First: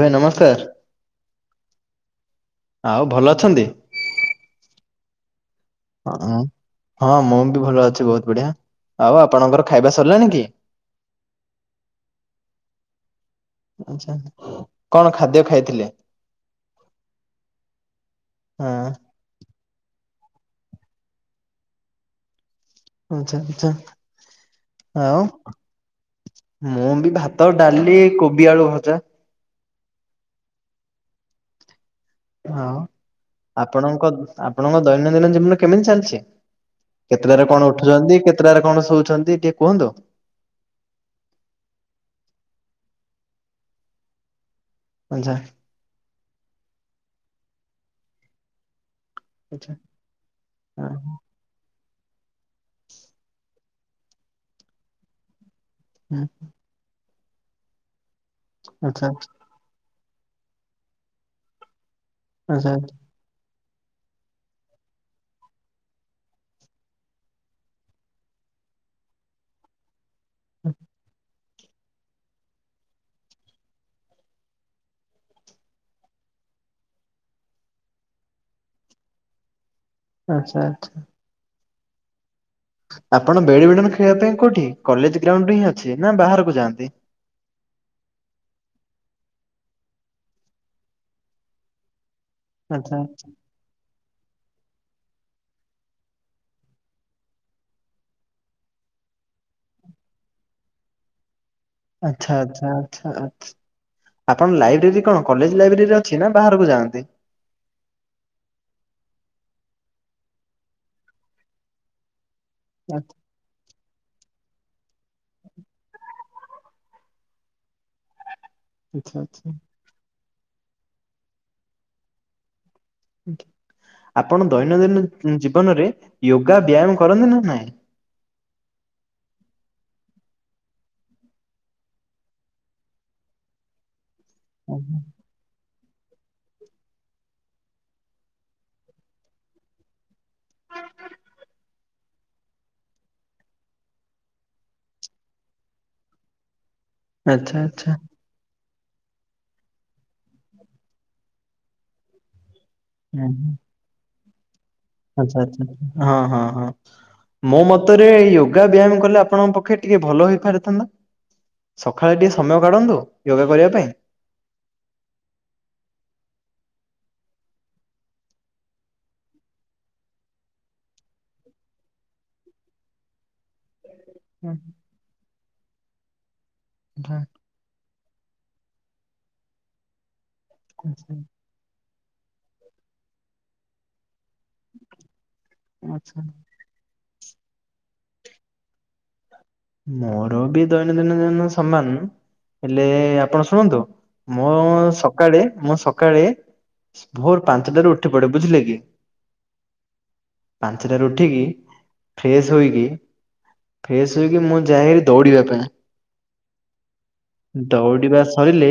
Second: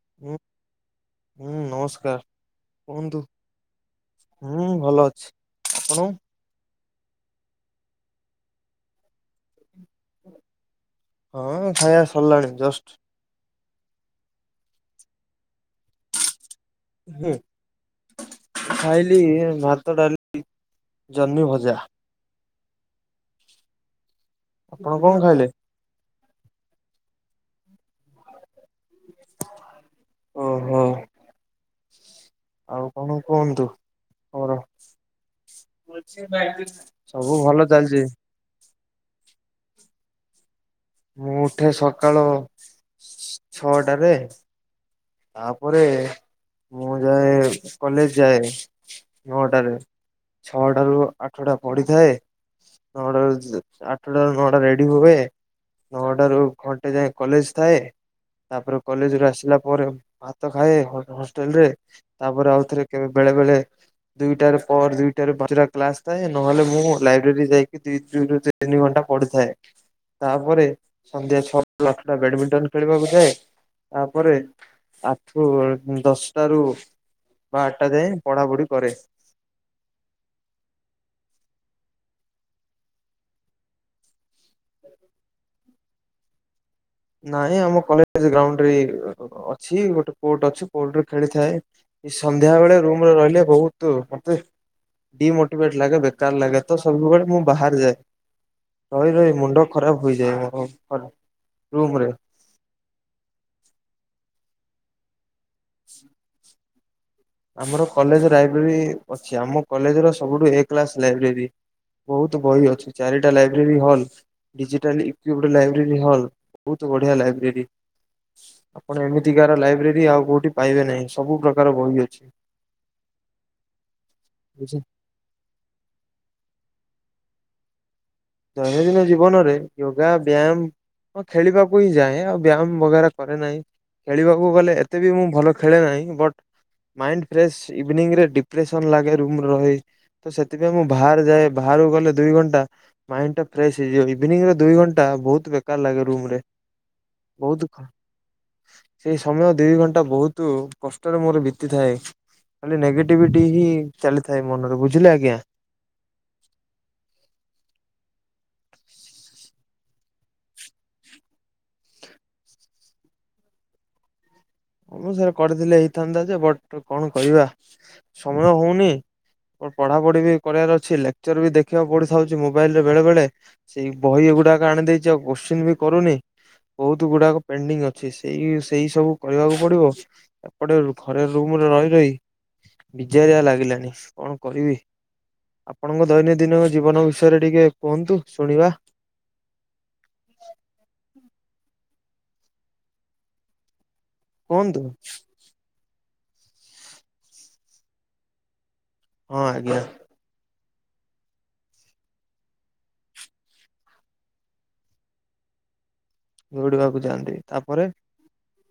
ଭାଇ, ହୁଁ ନମସ୍କାର। ହୁଁ ନମସ୍କାର, ଆଉ କୁହନ୍ତୁ ଭଲ ଅଛନ୍ତି? ହୁଁ ଭଲ ଅଛି। ଆପଣ? ହ ହଁ ମୁଁ ବି ଭଲ ଅଛି ବହୁତ ବଢିଆ ଆଉ ଆପଣଙ୍କର ଖାଇବା ସରିଲାଣି କି? ହଁ ଖାଇବା ସରିଲାଣି ଜଷ୍ଟ। ଆଛା କଣ ଖାଦ୍ୟ ଖାଇଥିଲେ? ମୁଁ ହଁ ଖାଇଲି ଭାତ ଡାଲି ଜହ୍ନି ଭଜା। ଆଚ୍ଛା ଆଚ୍ଛା। ଆପଣ କଣ ଖାଇଲେ? ମୁଁ ବି ଭାତ ଡାଲି କୋବି ଆଳୁ ଭଜା ଓହୋ। ହଁ ଆଉ କଣ କୁହନ୍ତୁ ଆପଣଙ୍କ ଖବର? ଆପଣଙ୍କ ଦୈନନ୍ଦିନ ଜୀବନ କେମିତି ଚାଲିଚି? ସବୁ କେତେଟାରେ ଭଲ କଣ ଚାଲିଛି ଉଠୁଚନ୍ତି କେତେଟାରେ କଣ ଶୋଉଛନ୍ତି ଟିକେ କୁହନ୍ତୁ। ମୁଁ ଉଠେ ସକାଳ ଛଅଟାରେ। ଆଛା ତାପରେ ମୁଁ ଯାଏ କଲେଜ ଯାଏ। ଆଛା ନଅଟାରେ, ଛଅଟାରୁ ଆଠୁଟା ପଢିଥାଏ ନଅଟାରୁ ଯା ଆଠଟାରୁ ନଅଟା ରେଡି ହୁଏ ନଅଟାରୁ ଘଣ୍ଟେ ଯାଏ କଲେଜ ଥାଏ। ତାପରେ ଆଛା କଲେଜରୁ ଆସିଲା ପରେ ଭାତ ଖାଏ ହ ହଷ୍ଟେଲରେ। ତାପରେ ଆଉ ଥରେ କେବେ ବେଳେ ବେଳେ ଦୁଇଟାରେ ପର ଦୁଇଟାରେ ପାଞ୍ଚଟା କ୍ଲାସ ଥାଏ ନହେଲେ ମୁଁ ଲାଇବ୍ରେରୀ ଯାଇକି ଦି ଦୁଇ [unintelligible] ଦି ଘଣ୍ଟା ପଡିଥାଏ। ତାପରେ ସନ୍ଧ୍ୟା ଛଅଟା [unintelligible] ଆଠୁଟା ବ୍ୟାଡମିଣ୍ଟନ ଖେଳିବାକୁ ଯାଏ ତାପରେ ଆଠୁ ଦଶଟାରୁ ବା ଆଠଟା ଯାଏଁ ପଢାପଢି କରେ। ଆଚ୍ଛା ଆଚ୍ଛା। ଆପଣ ବେଡମିଣ୍ଟନ ଖେଳିବା ପାଇଁ କୋଉଠି କଲେଜ ଗ୍ରାଉଣ୍ଡରେ ହିଁ ଅଛି ନା ବାହାରକୁ ଯାଆନ୍ତି। ନାଇଁ ଆମ କଲେଜ ଗ୍ରାଉଣ୍ଡରେ ହିଁ ଅଛି ଗୋଟେ କୋର୍ଟ ଅଛି କୋର୍ଟରେ ଖେଳିଥାଏ। ଏଇ ସନ୍ଧ୍ୟା ବେଳେ ଆଛା ରୁମରେ ରହିଲେ ବହୁତ ମତେ ଡିମୋଟିଭେଟ୍ ଲାଗେ ବେକାର ଲାଗେ ତ ସବୁବେଳେ ମୁଁ ବାହାରେ ଯାଏ। ରହି ରହି ମୁଣ୍ଡ ଖରାପ ହୋଇଯାଏ ମୋର ହର। ଆଚ୍ଛା ଆଚ୍ଛା ଆଚ୍ଛା ଆଚ୍ଛା ଆପଣ ଲାଇବ୍ରେରୀ କଣ କଲେଜ ଲାଇବ୍ରେରୀରେ ଅଛି ନା ବାହାରକୁ ଯାଆନ୍ତି? ଆମର କଲେଜ ଲାଇବ୍ରେରୀ ଅଛି ଆମ କଲେଜର ସବୁଠୁ ଏ କ୍ଲାସ ଲାଇବ୍ରେରୀ। ବୋହୁତ ବହି ଅଛି ଆଚ୍ଛା ଚାରିଟା ଲାଇବ୍ରେରୀ ହଲ୍। ଡିଜିଟାଲ ଇକ୍ୟୁବ୍ରି ଲାଇବ୍ରେରୀ ହଲ ବହୁତ ବଢିଆ ଲାଇବ୍ରେରୀ। ଆପଣ ଆଚ୍ଛା ଆଚ୍ଛା। ଏମିତିକାର ଲାଇବ୍ରେରୀ ଆଉ କୋଉଠି ପାଇବେ ନାହିଁ ସବୁ ପ୍ରକାର ବହି ଅଛି। ଆପଣ ବୁଝ ଦୈନନ୍ଦିନ ଉଁ ଜୀବନରେ ୟୋଗା ବ୍ୟାୟାମ କରନ୍ତି ନା ନାଇଁ? ଦୈନନ୍ଦିନ ଜୀବନରେ ୟୋଗା ବ୍ୟାୟାମ। ହଁ ଖେଳିବାକୁ ହିଁ ଯାଏ ଆଉ ବ୍ୟାୟାମ ବଗେରା କରେ ନାହିଁ ଖେଳିବାକୁ ଗଲେ ଏତେ ବି ମୁଁ ଭଲ ଖେଳେ ନାହିଁ ବଟ୍। ମାଇଣ୍ଡ ଫ୍ରେସ ଇଭିନିଙ୍ଗ ରେ ଡିପ୍ରେସନ ଲାଗେ ରୁମରେ ରହି ତ ସେଥିପାଇଁ ମୁଁ ବାହାରେ ଯାଏ ବା ଇଆଡୁ ଗଲେ ଦୁଇ ଘଣ୍ଟା। ମାଇଣ୍ଡଟା ଫ୍ରେସ ହେଇଯିବ ଇଭିନିଙ୍ଗ ର ଦୁଇ ଘଣ୍ଟା ବହୁତ ବେକାର ଲାଗେ ରୁମ ରେ। ଆଚ୍ଛା ବହୁତ ଖ ଆଚ୍ଛା। ସେଇ ସମୟ ଦି ଘଣ୍ଟା ବହୁତୁ କଷ୍ଟରେ ମୋର ବିତିଥାଏ। ଖାଲି ହୁଁ, ନେଗେଟିଭିଟି ହୁଁ। ହିଁ ଚାଲି ଆଚ୍ଛା ଆଚ୍ଛା ହଁ ହଁ ହଁ ମୋ ମତରେ ୟୋଗା ବ୍ୟାୟାମ କଲେ ଆପଣଙ୍କ ପକ୍ଷେ ଟିକେ ଭଲ ହୋଇପାରିଥାନ୍ତା? ସକାଳେ ଟିକେ ସମୟ କାଢନ୍ତୁ ୟୋଗା କରିବା ପାଇଁ। ହଁ ମ ସେୟା କରିଥିଲେ ହେଇଥାନ୍ତା ଯେ ବଟ କଣ କରିବା ସମୟ ହଉନି। ଓ ପଢାପଢି ବି କରିବାର ଅଛି ଲେକ୍ଚର ବି ଦେଖିବାକୁ ପଡିଥାଉଛି ମୋବାଇଲ ରେ ବେଳେ ବେଳେ। ସେଇ ବହି ଗୁଡାକ ଆଣି ଦେଇଛି ଆଉ କୋଶ୍ଚିନ୍ ବି କରୁନି ବହୁତ ଆଚ୍ଛା। ଗୁଡାକ ପେଣ୍ଡିଙ୍ଗ ଅ ଛି ସେଇ ସେଇ ସବୁ କରିବାକୁ ପଡିବ ଏପଟେ ରୁ ଘରେ ରୁମରେ ରହି ରହି। ବିଜାରିଆ ଲାଗିଲାଣି କଣ କରିବି? ଆପଣଙ୍କ ଆଚ୍ଛା। ଦୈନନ୍ଦିନ ଜୀବନ ବି ବିଷୟରେ ଟିକେ କୁହନ୍ତୁ ଶୁଣିବା? ମୋର ବି ଦୈନନ୍ଦିନ ଜୀବନ ସମାନ ହେଲେ ଆପଣ ଶୁଣନ୍ତୁ। ମୁଁ କୁହନ୍ତୁ। ସକାଳେ ମୁଁ ସକାଳେ ଭୋର ପାଞ୍ଚଟାରୁ ଉଠି ପଡେ। ବୁଝିଲେ କି? ହଁ ଆଜ୍ଞା। ପାଞ୍ଚଟା ରୁ ଉଠିକି ଫେଶ ହୋଇକି ଫେଶ ଶୋଇକି ମୁଁ ଯାଏ ଦୌଡିବା ପାଇଁ ଦୌଡିବାକୁ ଯାଆନ୍ତି ତାପରେ ଦୌଡିବା ସରିଲେ।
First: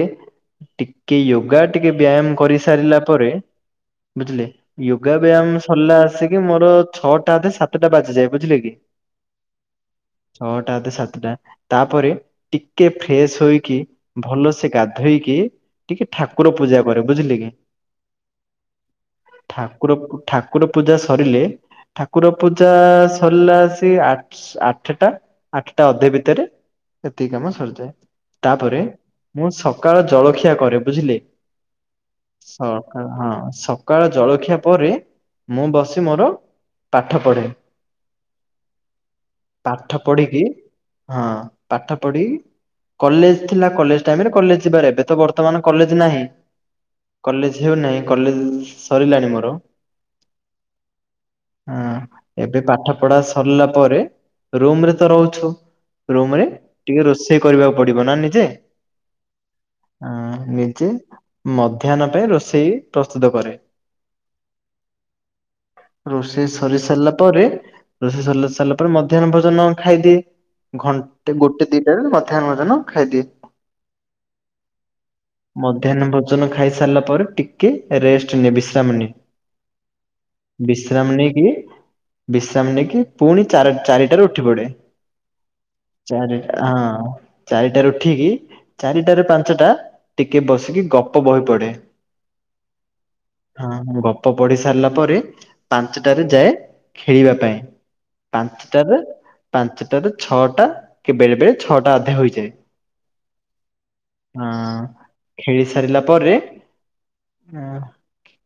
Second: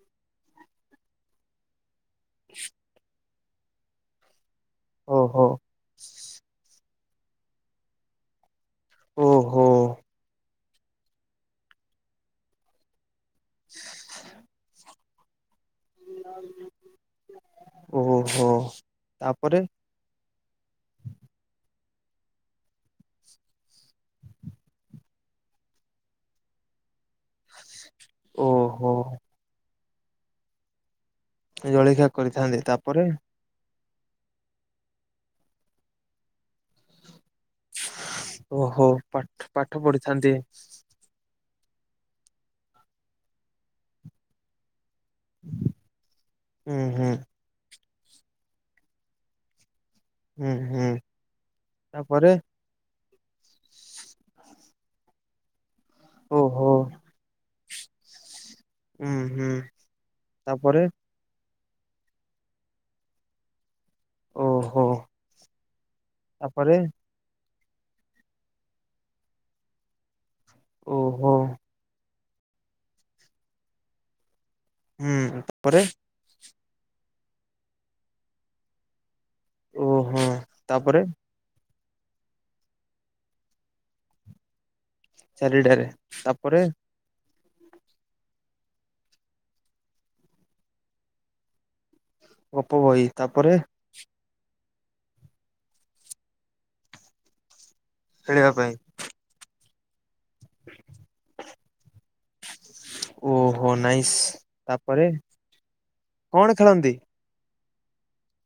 ଟିକେ ୟୋଗା ଟିକେ ବ୍ୟାୟାମ କରିସାରିଲା ପରେ ବୁଝିଲେ? ୟୋଗା ଓହୋ ବ୍ୟାୟାମ ସରିଲା ଆସିକି ମୋର ଛଅଟା ଅଧେ ସାତଟା ବାଜିଯାଏ। ବୁଝିଲେ କି? ଓ ହୋ। ଛଅଟା ଅଧେ ସାତଟା ତାପରେ ଟିକେ ଫ୍ରେଶ ହୋଇକି ଭଲସେ ଗାଧେଇକି ଟିକେ ଠାକୁର ପୂଜା କରେ। ବୁଝିଲେ କି? ଓହୋ ତାପରେ ଠାକୁର ଠାକୁର ପୂଜା ସରିଲେ। ଠାକୁର ପୂଜା ସରିଲା ଆସି ଆଠ ଆ ଆଠଟା ଆଠଟା ଅଧେ ଭିତରେ ଏତିକି କାମ ସରିଯାଏ ତାପରେ ଓହୋ ମୁଁ ସ ସକାଳ ଜଳଖିଆ କରେ ବୁଝିଲେ ଜଳଖିଆ କରିଥାନ୍ତି ତାପରେ ସକାଳ ହଁ ସ ସକାଳ ଜଳଖିଆ ପରେ ମୁଁ ବସି ମୋର ପାଠ ପଢ଼େ। ଓହୋ। ପାଠ ପାଠ ପଢିଥାନ୍ତି ପଢିକି ହଁ। ପାଠ ପଢି କଲେଜ ଥିଲା କଲେଜ ଟାଇମରେ କଲେଜ ଯିବାର ଏବେ ତ ବର୍ତମାନ କଲେଜ ନାହିଁ ହୁଁ ହୁଁ କଲେଜ ହେଉନାହିଁ କଲେଜ ସରିଲାଣି ମୋର। ହୁଁ ହୁଁ ହୁଁ ତାପରେ ଏବେ ପାଠ ପଢା ସରିଲା ପରେ। ରୁମରେ ତ ରହୁଛୁ ରୁମରେ ଓହୋ ଟିକେ ରୋଷେଇ କରିବାକୁ ପଡିବ ନା ନିଜେ। ହୁଁ ହୁଁ ହଁ ତାପରେ ନିଜେ। ମଧ୍ୟାହ୍ନ ପାଇଁ ରୋଷେଇ ପ୍ରସ୍ତୁତ କରେ। ଓହୋ ରୋଷେଇ ତାପରେ ସରି ସାରିଲା ପରେ ରୋଷେଇ ସ ସାରିଲା ପରେ ମଧ୍ୟାହ୍ନ ଭୋଜନ ଖାଇଦିଏ ଘଣ୍ଟେ ଓହୋ ଗୋଟେ ଦିଟାରେ ମଧ୍ୟାହ୍ନ ଭୋଜନ ଖାଇଦିଏ ହୁଁ ତାପରେ ମଧ୍ୟାହ୍ନ ଭୋଜନ ଖାଇସ ସାରିଲା ପରେ ଟିକେ ରେଷ୍ଟ ନିଏ ବିଶ୍ରାମ ନିଏ। ଓହୋ ତାପରେ ବିଶ୍ରାମ ନେଇକି ବିଶ୍ରାମ ନେଇକି ପୁଣି ଚାରି ଚାରି ଟାରୁ ଉଠି ପଡେ ଚାରିଟାରେ ଚାରି ତାପରେ ଟା ହଁ ଚାରିଟାରୁ ଉଠିକି ଚାରିଟାରୁ ପାଞ୍ଚଟା ଟିକେ ବସିକି ଗପ ବହି ପଡେ। ଗପ ବହି ତାପରେ ଗପ ପଢି ସାରିଲା ପରେ ପାଞ୍ଚଟାରେ ଯାଏ ଖେଳିବା ପାଇଁ। ଖେଳିବା ପାଇଁ ଟାରେ ପାଞ୍ଚଟାରେ ଛଅଟା କି ବେଳେ ବେଳେ ଛଅଟା ଅଧେ ହୋଇଯାଏ। ଓହୋ ନାଇସ୍ ତାପରେ ହଁ ଖେଳି ସାରିଲା ପରେ କଣ ଖେଳନ୍ତି? ହ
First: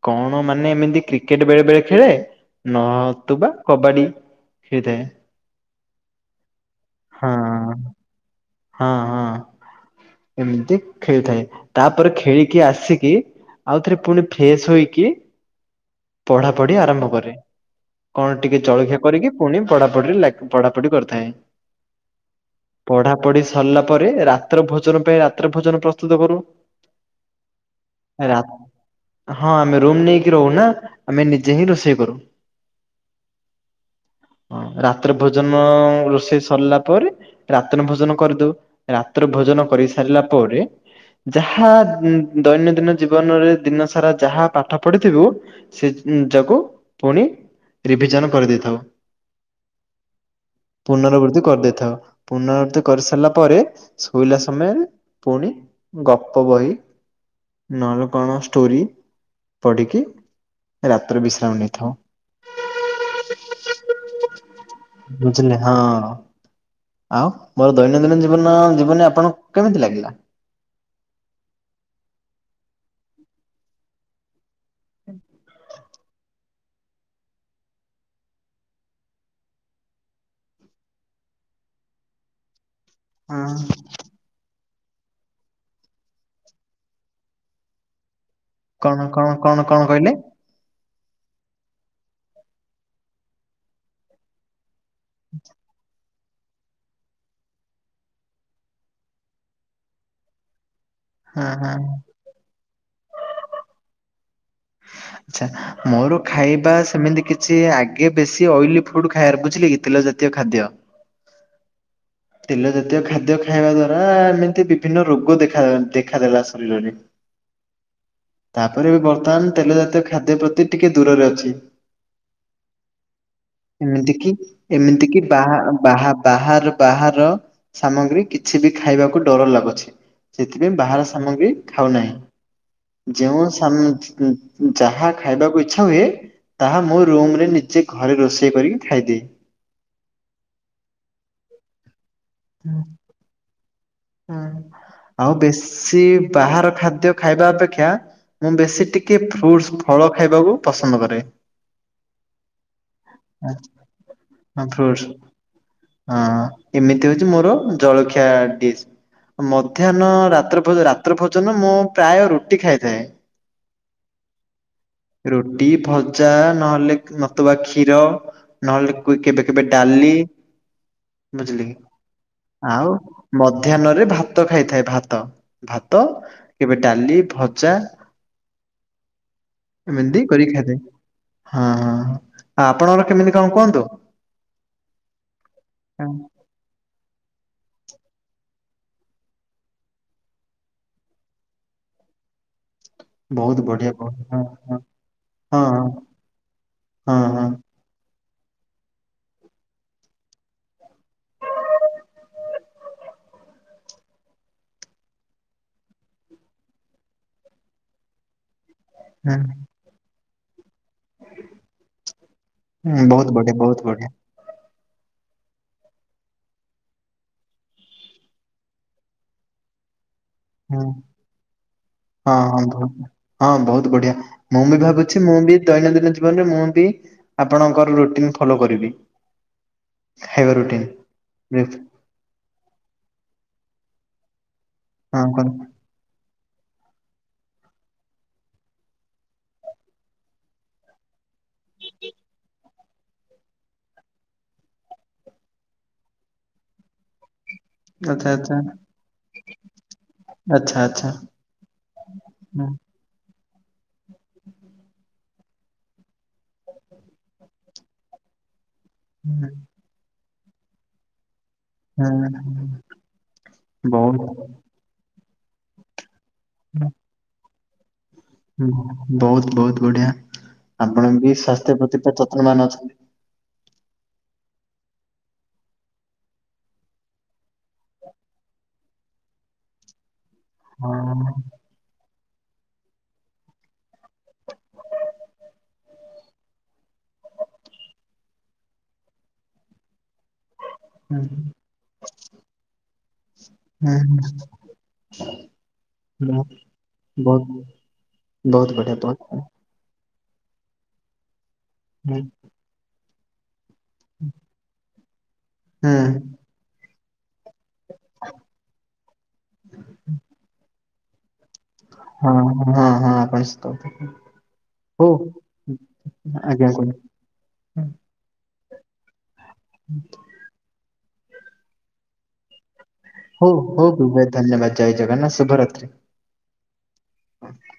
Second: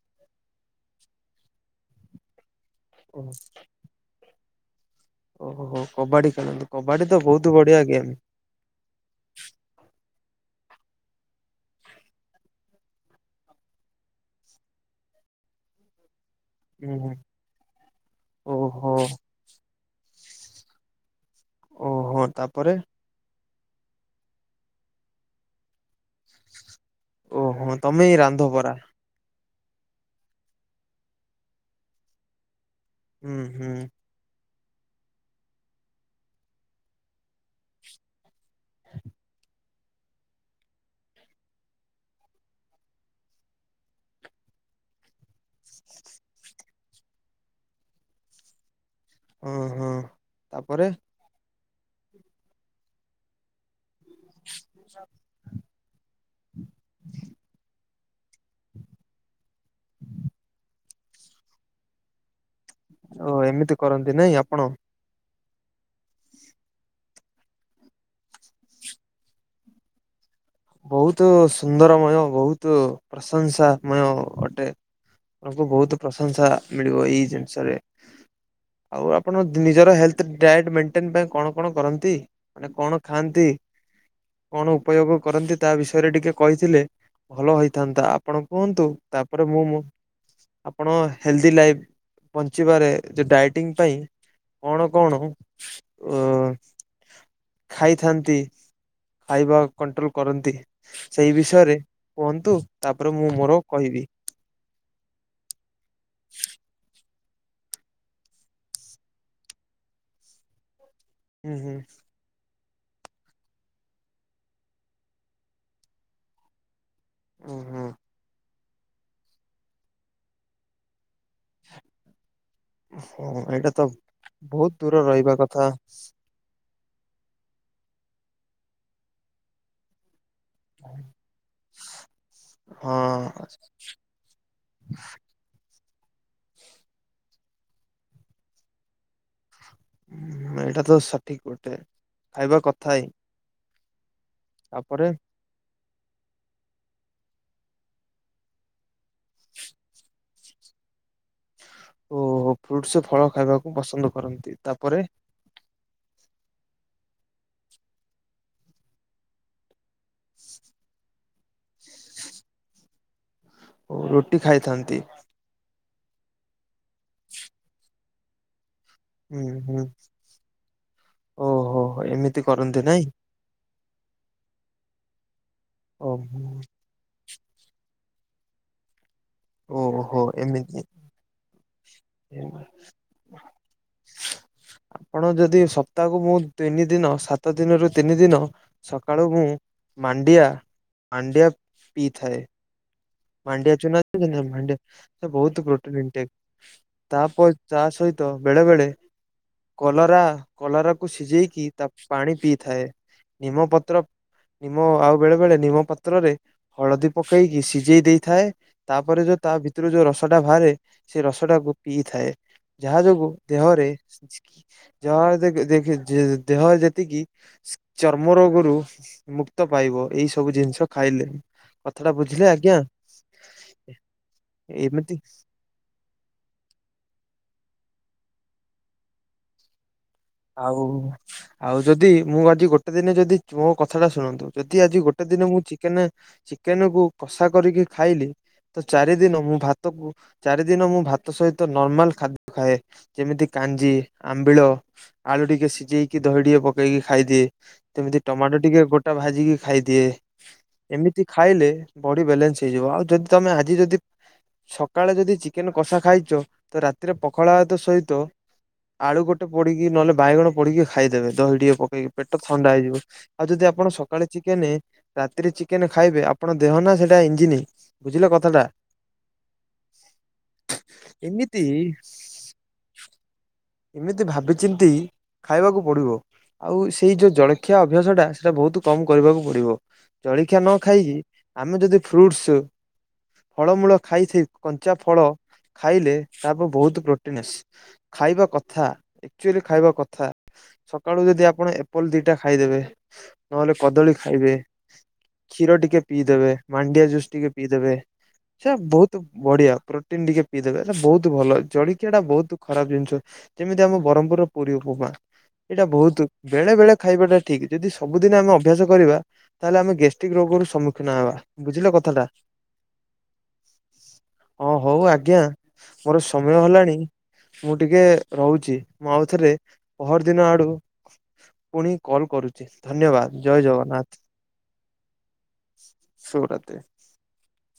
କଣ ମାନେ ଏମିତି କ୍ରିକେଟ ବେଳେ ବେଳେ ଖେଳେ। ନ ତୁବା କବାଡି। ଖେଳିଥାଏ ଓହୋହୋ କବାଡି ଖେଳନ୍ତୁ କବାଡି ତ ହଁ ବହୁତ ବଢିଆ ଗେମ୍। ହଁ ହଁ ଏମିତି ଖେଳିଥାଏ ତାପରେ ଖେଳିକି ଆସିକି ଆଉ ଥରେ ପୁଣି ଫ୍ରେଶ ହୋଇକି ପଢା ପଢି ହୁଁ ଆରମ୍ଭ ହୁଁ କରେ କଣ ଟିକେ ଓହୋ। ଜଳଖିଆ କରିକି ପୁଣି ପଢାପଢି ଲା ପଢାପଢି କରିଥାଏ। ଓହୋ ତାପରେ? ପଢ଼ି ସରିଲା ପରେ ରାତ୍ର ଭୋଜନ ପାଇଁ ରାତ୍ର ଭୋଜନ ପ୍ର ତ କରୁ ଓହୋ ତମେ ରା ରାନ୍ଧ ପରା ହଁ ଆମେ ରୁମ ନେଇକି ରହୁନା ଆମେ ନିଜେ ହିଁ ରୋଷେଇ କରୁ। ହୁଁ ହୁଁ। ହଁ ରାତିରେ ଭୋଜନ ରୋଷେଇ ସରିଲା ପରେ ରାତିରେ ଭୋଜନ କରିଦଉ ରାତ୍ର ଭୋଜନ କରି ସାରିଲା ପରେ ଯାହା ଦୈନନ୍ଦିନ ଜୀବନରେ ଦିନ ସାରା ଯାହା ପାଠ ପଢିଥିବୁ ସେ ନି ଯକୁ ପୁଣି ରିଭିଜନ କରିଦେଇଥାଉ। ଓଁ ହଁ ତାପରେ ପୁନବତି କରିସାରିଲା ପରେ ଶୋଇଲା ସମୟରେ ପୁଣି ଗପ ବହି ନ କଣ ଷ୍ଟୋରି ପଢ଼ିକି ରାତିରେ ବିଶ୍ରାମ ନେଇଥାଉ। ଓ ଏମିତି କରନ୍ତି ନାଇଁ ଆପଣ? ବୁଝିଲ ହଁ ଆଉ ମୋର ଦୈନନ୍ଦିନ ଜୀବନ ଜୀବନ ଆପଣଙ୍କୁ କେମିତି ଲାଗିଲା? ବହୁତ ସୁନ୍ଦରମୟ ବହୁତ ପ୍ରଶଂସାମୟ ଅଟେ। ଆଙ୍କୁ ବହୁତ ପ୍ରଶଂସା ମିଳିବ ଏଇ ଜିନିଷରେ ଆଉ ଆପଣ ନିଜର ହେଲ୍ଥ ଡାଏଟ୍ ମେଣ୍ଟେନ ପାଇଁ କଣ କଣ କରନ୍ତି? ମାନେ କଣ ଖାଆନ୍ତି ହଁ। କଣ ଉପଯୋଗ? କରନ୍ତି ତା ବିଷୟରେ ଟିକେ କହିଥିଲେ ଭଲ ହେଇଥାନ୍ତା ଆପଣ। କୁହନ୍ତୁ କଣ କଣ ତାପରେ କଣ ମୁଁ କଣ କହିଲେ? ଆପଣ ହେଲ୍ଦି ଲାଇଫ୍ ବଞ୍ଚିବାରେ ଯେ ଡାଇଟିଂ ପାଇଁ କଣ କଣ? ଓ ଖାଇଥାନ୍ତି ଖାଇବା କଣ୍ଟ୍ରୋଲ କରନ୍ତି। ସେଇ ହଁ ହଁ ବିଷୟରେ ଆଚ୍ଛା କୁହନ୍ତୁ ତାପରେ ମୁଁ ମୋର କହିବି। ଆଛା ମୋର ଖାଇବା ସେମିତି କିଛି ଆଗେ ବେଶି ଅଏଲି ଫୁଡ ଖାଇବାର ବୁଝିଲେ କି ତେଲ ଖାଦ୍ୟ ହୁଁ ହୁଁ। ତେଲ ଜାତୀୟ ଖାଦ୍ୟ ଖାଇବା ଦ୍ଵାରା ଏମିତି ବିଭିନ୍ନ ରୋଗ ଦେଖା ଦେଖାଦେଲା ଶରୀରରେ ଓ ହୁଁ। ତାପରେ ବି ବର୍ତ୍ତମାନ ତେଲ ଜାତୀୟ ଖାଦ୍ୟ ପ୍ରତି ଟିକେ ଦୂରରେ ଅଛି। ହଁ ଏଇଟା ତ ଏମିତି କି ବହୁତ ଦୂର ଏମିତି କି ରହିବା ବା କଥା ବା ବାହାର ବାହାର ସାମଗ୍ରୀ କିଛି ବି ଖାଇବାକୁ ଡର ଲାଗୁଛି। ସେଥିପାଇଁ ବାହାର ସାମଗ୍ରୀ ଖାଉ ନାହିଁ। ହଁ। ଯେଉଁ ସାମ ଯାହା ଖାଇବାକୁ ଇଛା ହୁଏ ତାହା ମୁ ରୁମରେ ନିଜେ ଘରେ ରୋଷେଇ କରିକି ଖାଇଦିଏ। ଏଇଟା ତ ସଠିକ ଗଟେ ଖାଇବା କଥା ହିଁ। ହୁଁ ତାପରେ ଆଉ ବେଶୀ ବାହାର ଖାଦ୍ୟ ଖାଇବା ଅପେକ୍ଷା ମୁଁ ବେଶୀ ଟିକେ ଫ୍ରୁଟ୍ ଫଳ ଖାଇବାକୁ ପସନ୍ଦ କରେ। ଓ ଫ୍ରୁଟସ ଫଳ ଖାଇବାକୁ ପସନ୍ଦ କରନ୍ତି ଫ୍ରୁଟସ ତାପରେ ହଁ ଏମିତି ମୋର ଜଳଖିଆ ଡିସ୍ ମଧ୍ୟାହ୍ନ ରାତ୍ର ରା ମୁଁ ପ୍ରାୟ ରୁଟି ଖାଇଥାଏ। ଓ ରୁଟି ଖାଇଥାନ୍ତି। ଚା ନହେଲେ ନଥିବା କ୍ଷୀର ନହେଲେ ହୁଁ କେବେ କେବେ ହୁଁ ଡାଲି ବୁଝିଲି। ଓହୋ ଏମିତି କରନ୍ତି ଆଉ ନାଇଁ ମଧ୍ୟାହ୍ନରେ ଭାତ ଖାଇଥାଏ ଭାତ ଭାତ ଓ କେବେ ଡାଲି ଭ ଚା ଓହୋ ଏମିତି ହଁ ହଁ ହଁ। ଆଉ ଆପଣଙ୍କର କେମିତି କଣ କୁହନ୍ତୁ? ଆପଣ ଯଦି ସପ୍ତାହକୁ ମୁଁ ତିନି ଦିନ ସାତ ସାତ ଦିନରୁ ତିନି ଦିନ ସକାଳୁ ମୁଁ ମାଣ୍ଡିଆ। ମାଣ୍ଡିଆ ପିଇଥାଏ। ବହୁତ ମାଣ୍ଡିଆ ବଢିଆ ଚୁନା ବହୁତ ହଁ ଖାଇଛନ୍ତି ହଁ ମାଣ୍ଡିଆ ବହୁତ ହଁ ପୋଟିନ ହଁ ତାପ ହଁ ତା ସହିତ। ତ ବେଳେବେଳେ କଲରା କଲରାକୁ ସିଝେଇକି ତାକୁ ପାଣି ପିଇଥାଏ ନିମପତ୍ର ନିମ ଆଉ ବେଳେ ବେଳେ ନିମ ପାତ୍ରରେ ହଳଦୀ ପକେଇକି ସିଝ ସିଜେଇ ଦେଇଥାଏ ତାପରେ ହଁ। ଯୋଉ ତା ଭିତରୁ ଯୋଉ ରସଟା ବାହାରେ ସେ ରସ ଟାକୁ ପିଇଥାଏ ଯାହା ହୁଁ ବହୁତ ଯୋଗୁଁ ବଢିଆ ବହୁତ ଦେହରେ ବଢିଆ ଯାହା ଦେ ଦେହ ଯେତିକି ଚର୍ମ ରୋଗରୁ ମୁକ୍ତ ପାଇବ ଏଇ ସବୁ ହୁଁ ଜିନିଷ ଖାଇଲେ କଥା ଟା ହଁ ବୁଝିଲେ। ହଁ ଆଜ୍ଞା ହଁ ବହୁତ ବଢିଆ ମୁଁ ବି ଏମିତି ଭାବୁଛି ମୁଁ ବି ଦୈନନ୍ଦିନ ଜୀବନରେ ମୁଁ ବି ଆପଣଙ୍କର ରୁଟିନ୍ ଫଲୋ କରିବି। ଖାଇବା ଆଉ ରୁଟିନ ଆଉ ହଁ ଯଦି ମୁଁ ଆଜି ଗୋଟେ ଦିନେ ଯଦି ମୋ କଥାଟା ଶୁଣନ୍ତୁ। ଯଦି ଆଜି ଗୋଟେ ଦିନ କର ମୁଁ ଚିକେନ ଚିକେନକୁୁ କଷା କରିକି ଖାଇଲି ତ ଚାରି ଦିନ ମୁଁ ଭାତକୁ ଚାରି ଦିନ ମୁଁ ଭାତ ସହିତ ନର୍ମାଲ୍ ଖାଦ୍ୟ ଖାଏ ଯେମିତି କାଞ୍ଜି ଆମ୍ବିଳ ଆଳୁ ଟିକେ ସିଝେଇକି ଦହି ଟିକେ ପକେଇକି ଖାଇଦିଏ। ଏମ୍ତି ଆଚ୍ଛା ଆଚ୍ଛା ଟମାଟୋ ଟିକେ ଗୋଟା ଭାଜିକି ଖାଇଦିଏ। ଆଚ୍ଛା ଆଚ୍ଛା। ଏମିତି ଖାଇଲେ ବଡି ବାଲାନ୍ସ ହୁଁ ହେଇଯିବ ଆଉ ଯଦି ତମେ ଆଜି ଯଦି ସକାଳେ ଯଦି ଚିକେନ କଷା ଖାଇଛୁ ତ ରାତିରେ ପଖାଳ ଭାତ ସହିତ ଆଳୁ ଗୋଟେ ହୁଁ ପୋଡି ବାଇଗଣ ପୋଡିକି ଖାଇଦେବେ ଦହି ଟିକେ ପକେଇକି ପେଟ ଥଣ୍ଡା ହୁଁ ହେଇଯିବ ଆଉ ଯଦି ଆପଣ ସକାଳେ ବହୁତ ଚିକେନେ ରାତିରେ ଚିକେନେ ଖାଇବେ ଆପଣ ଦେହ ନା ସେଇଟା ଇଞ୍ଜିିନି ହଁ ବହୁତ ବହୁତ ବଢିଆ। ଆପଣ ବି ଏମିତି ସ୍ଵାସ୍ଥ୍ୟ ପ୍ରତି ଯତ୍ନବାନ ଅଛନ୍ତି। ଏମିତି ଭାବିଚିନ୍ତି ଖାଇବାକୁ ପଡିବ। ଆଉ ସେଇ ଯୋଉ ଜଳଖିଆ ଅଭ୍ୟାସ ଟା ସେଇଟା ବହୁତ କମ୍ କରିବାକୁ ପଡିବ। ଜଳଖିଆ ନ ଖାଇକି ହଁ ଆମେ ଯଦି ଫ୍ରୁଟସ୍ ଫଳମୂଳ ଖାଇଥେ କଞ୍ଚା ଫଳ ଖାଇଲେ ତା ବହୁତ ପ୍ରୋଟିନସ୍ ଖାଇବା କଥା ଆକ୍ଚୁଲି ଖାଇବା କଥା। ହୁଁ ସକାଳୁ ଯଦି ଆପଣ ଏପଲ ଦିଟା ଖାଇଦେବେ ନହେଲେ ହୁଁ କଦଳୀ ଖାଇବେ। କ୍ଷୀର ଟିକେ ପିଇଦେବେ ମାଣ୍ଡିଆ ଜୁସ୍ ବହୁତ ଟିକେ ବହୁତ ପିଇଦେବେ ସେ ବହୁତ ବଢିଆ। ପ୍ରୋଟିନ୍ ଟିକେ ପିଇଦେବେ। ଏଇଟା ବହୁତ ଭଲ। ଜଳିଖିଆ ହୁଁ ଟା ବହୁତ୍ ଖରାପ ଜିନିଷ। ଯେମିତି ଆମ ବରହମ୍ପୁର୍ ର ପୁରୀ ଉପମା! ଏଇଟା ହୁଁ ବହୁତୁ ବେଳେ ବେଳେ ଖାଇବାଟା ଠିକ୍। ଯଦି ସବୁଦିନ ଆମେ ଅଭ୍ୟାସ କରିବା, ତାହେଲେ ଆମେ ଗ୍ୟାଷ୍ଟ୍ରିକ୍ ରୋଗରୁ ସମ୍ମୁଖୀନ ହେବା। ବୁଝିଲେ କଥାଟା ହଁ ହଁ ହଁ ହଁସତକଥା। ହଁ, ହଉ ଆଜ୍ଞା ମୋର ସମୟ ଆଜ୍ଞା ହେଲାଣି। କୁହନ୍ତୁ। ମୁଁ ଟିକେ ରହୁଛି। ମୁଁ ଆଉଥରେ ପହର ଦିନ ଆଡ଼ୁ ପୁଣି କଲ୍ କରୁଚି। ଧନ୍ୟବାଦ, ହଉ ଜୟ ହଉ ଜଗନ୍ନାଥ! ବିବେକ, ଧନ୍ୟବାଦ ଜୟ ଶୁଭରାତ୍ ହଁ।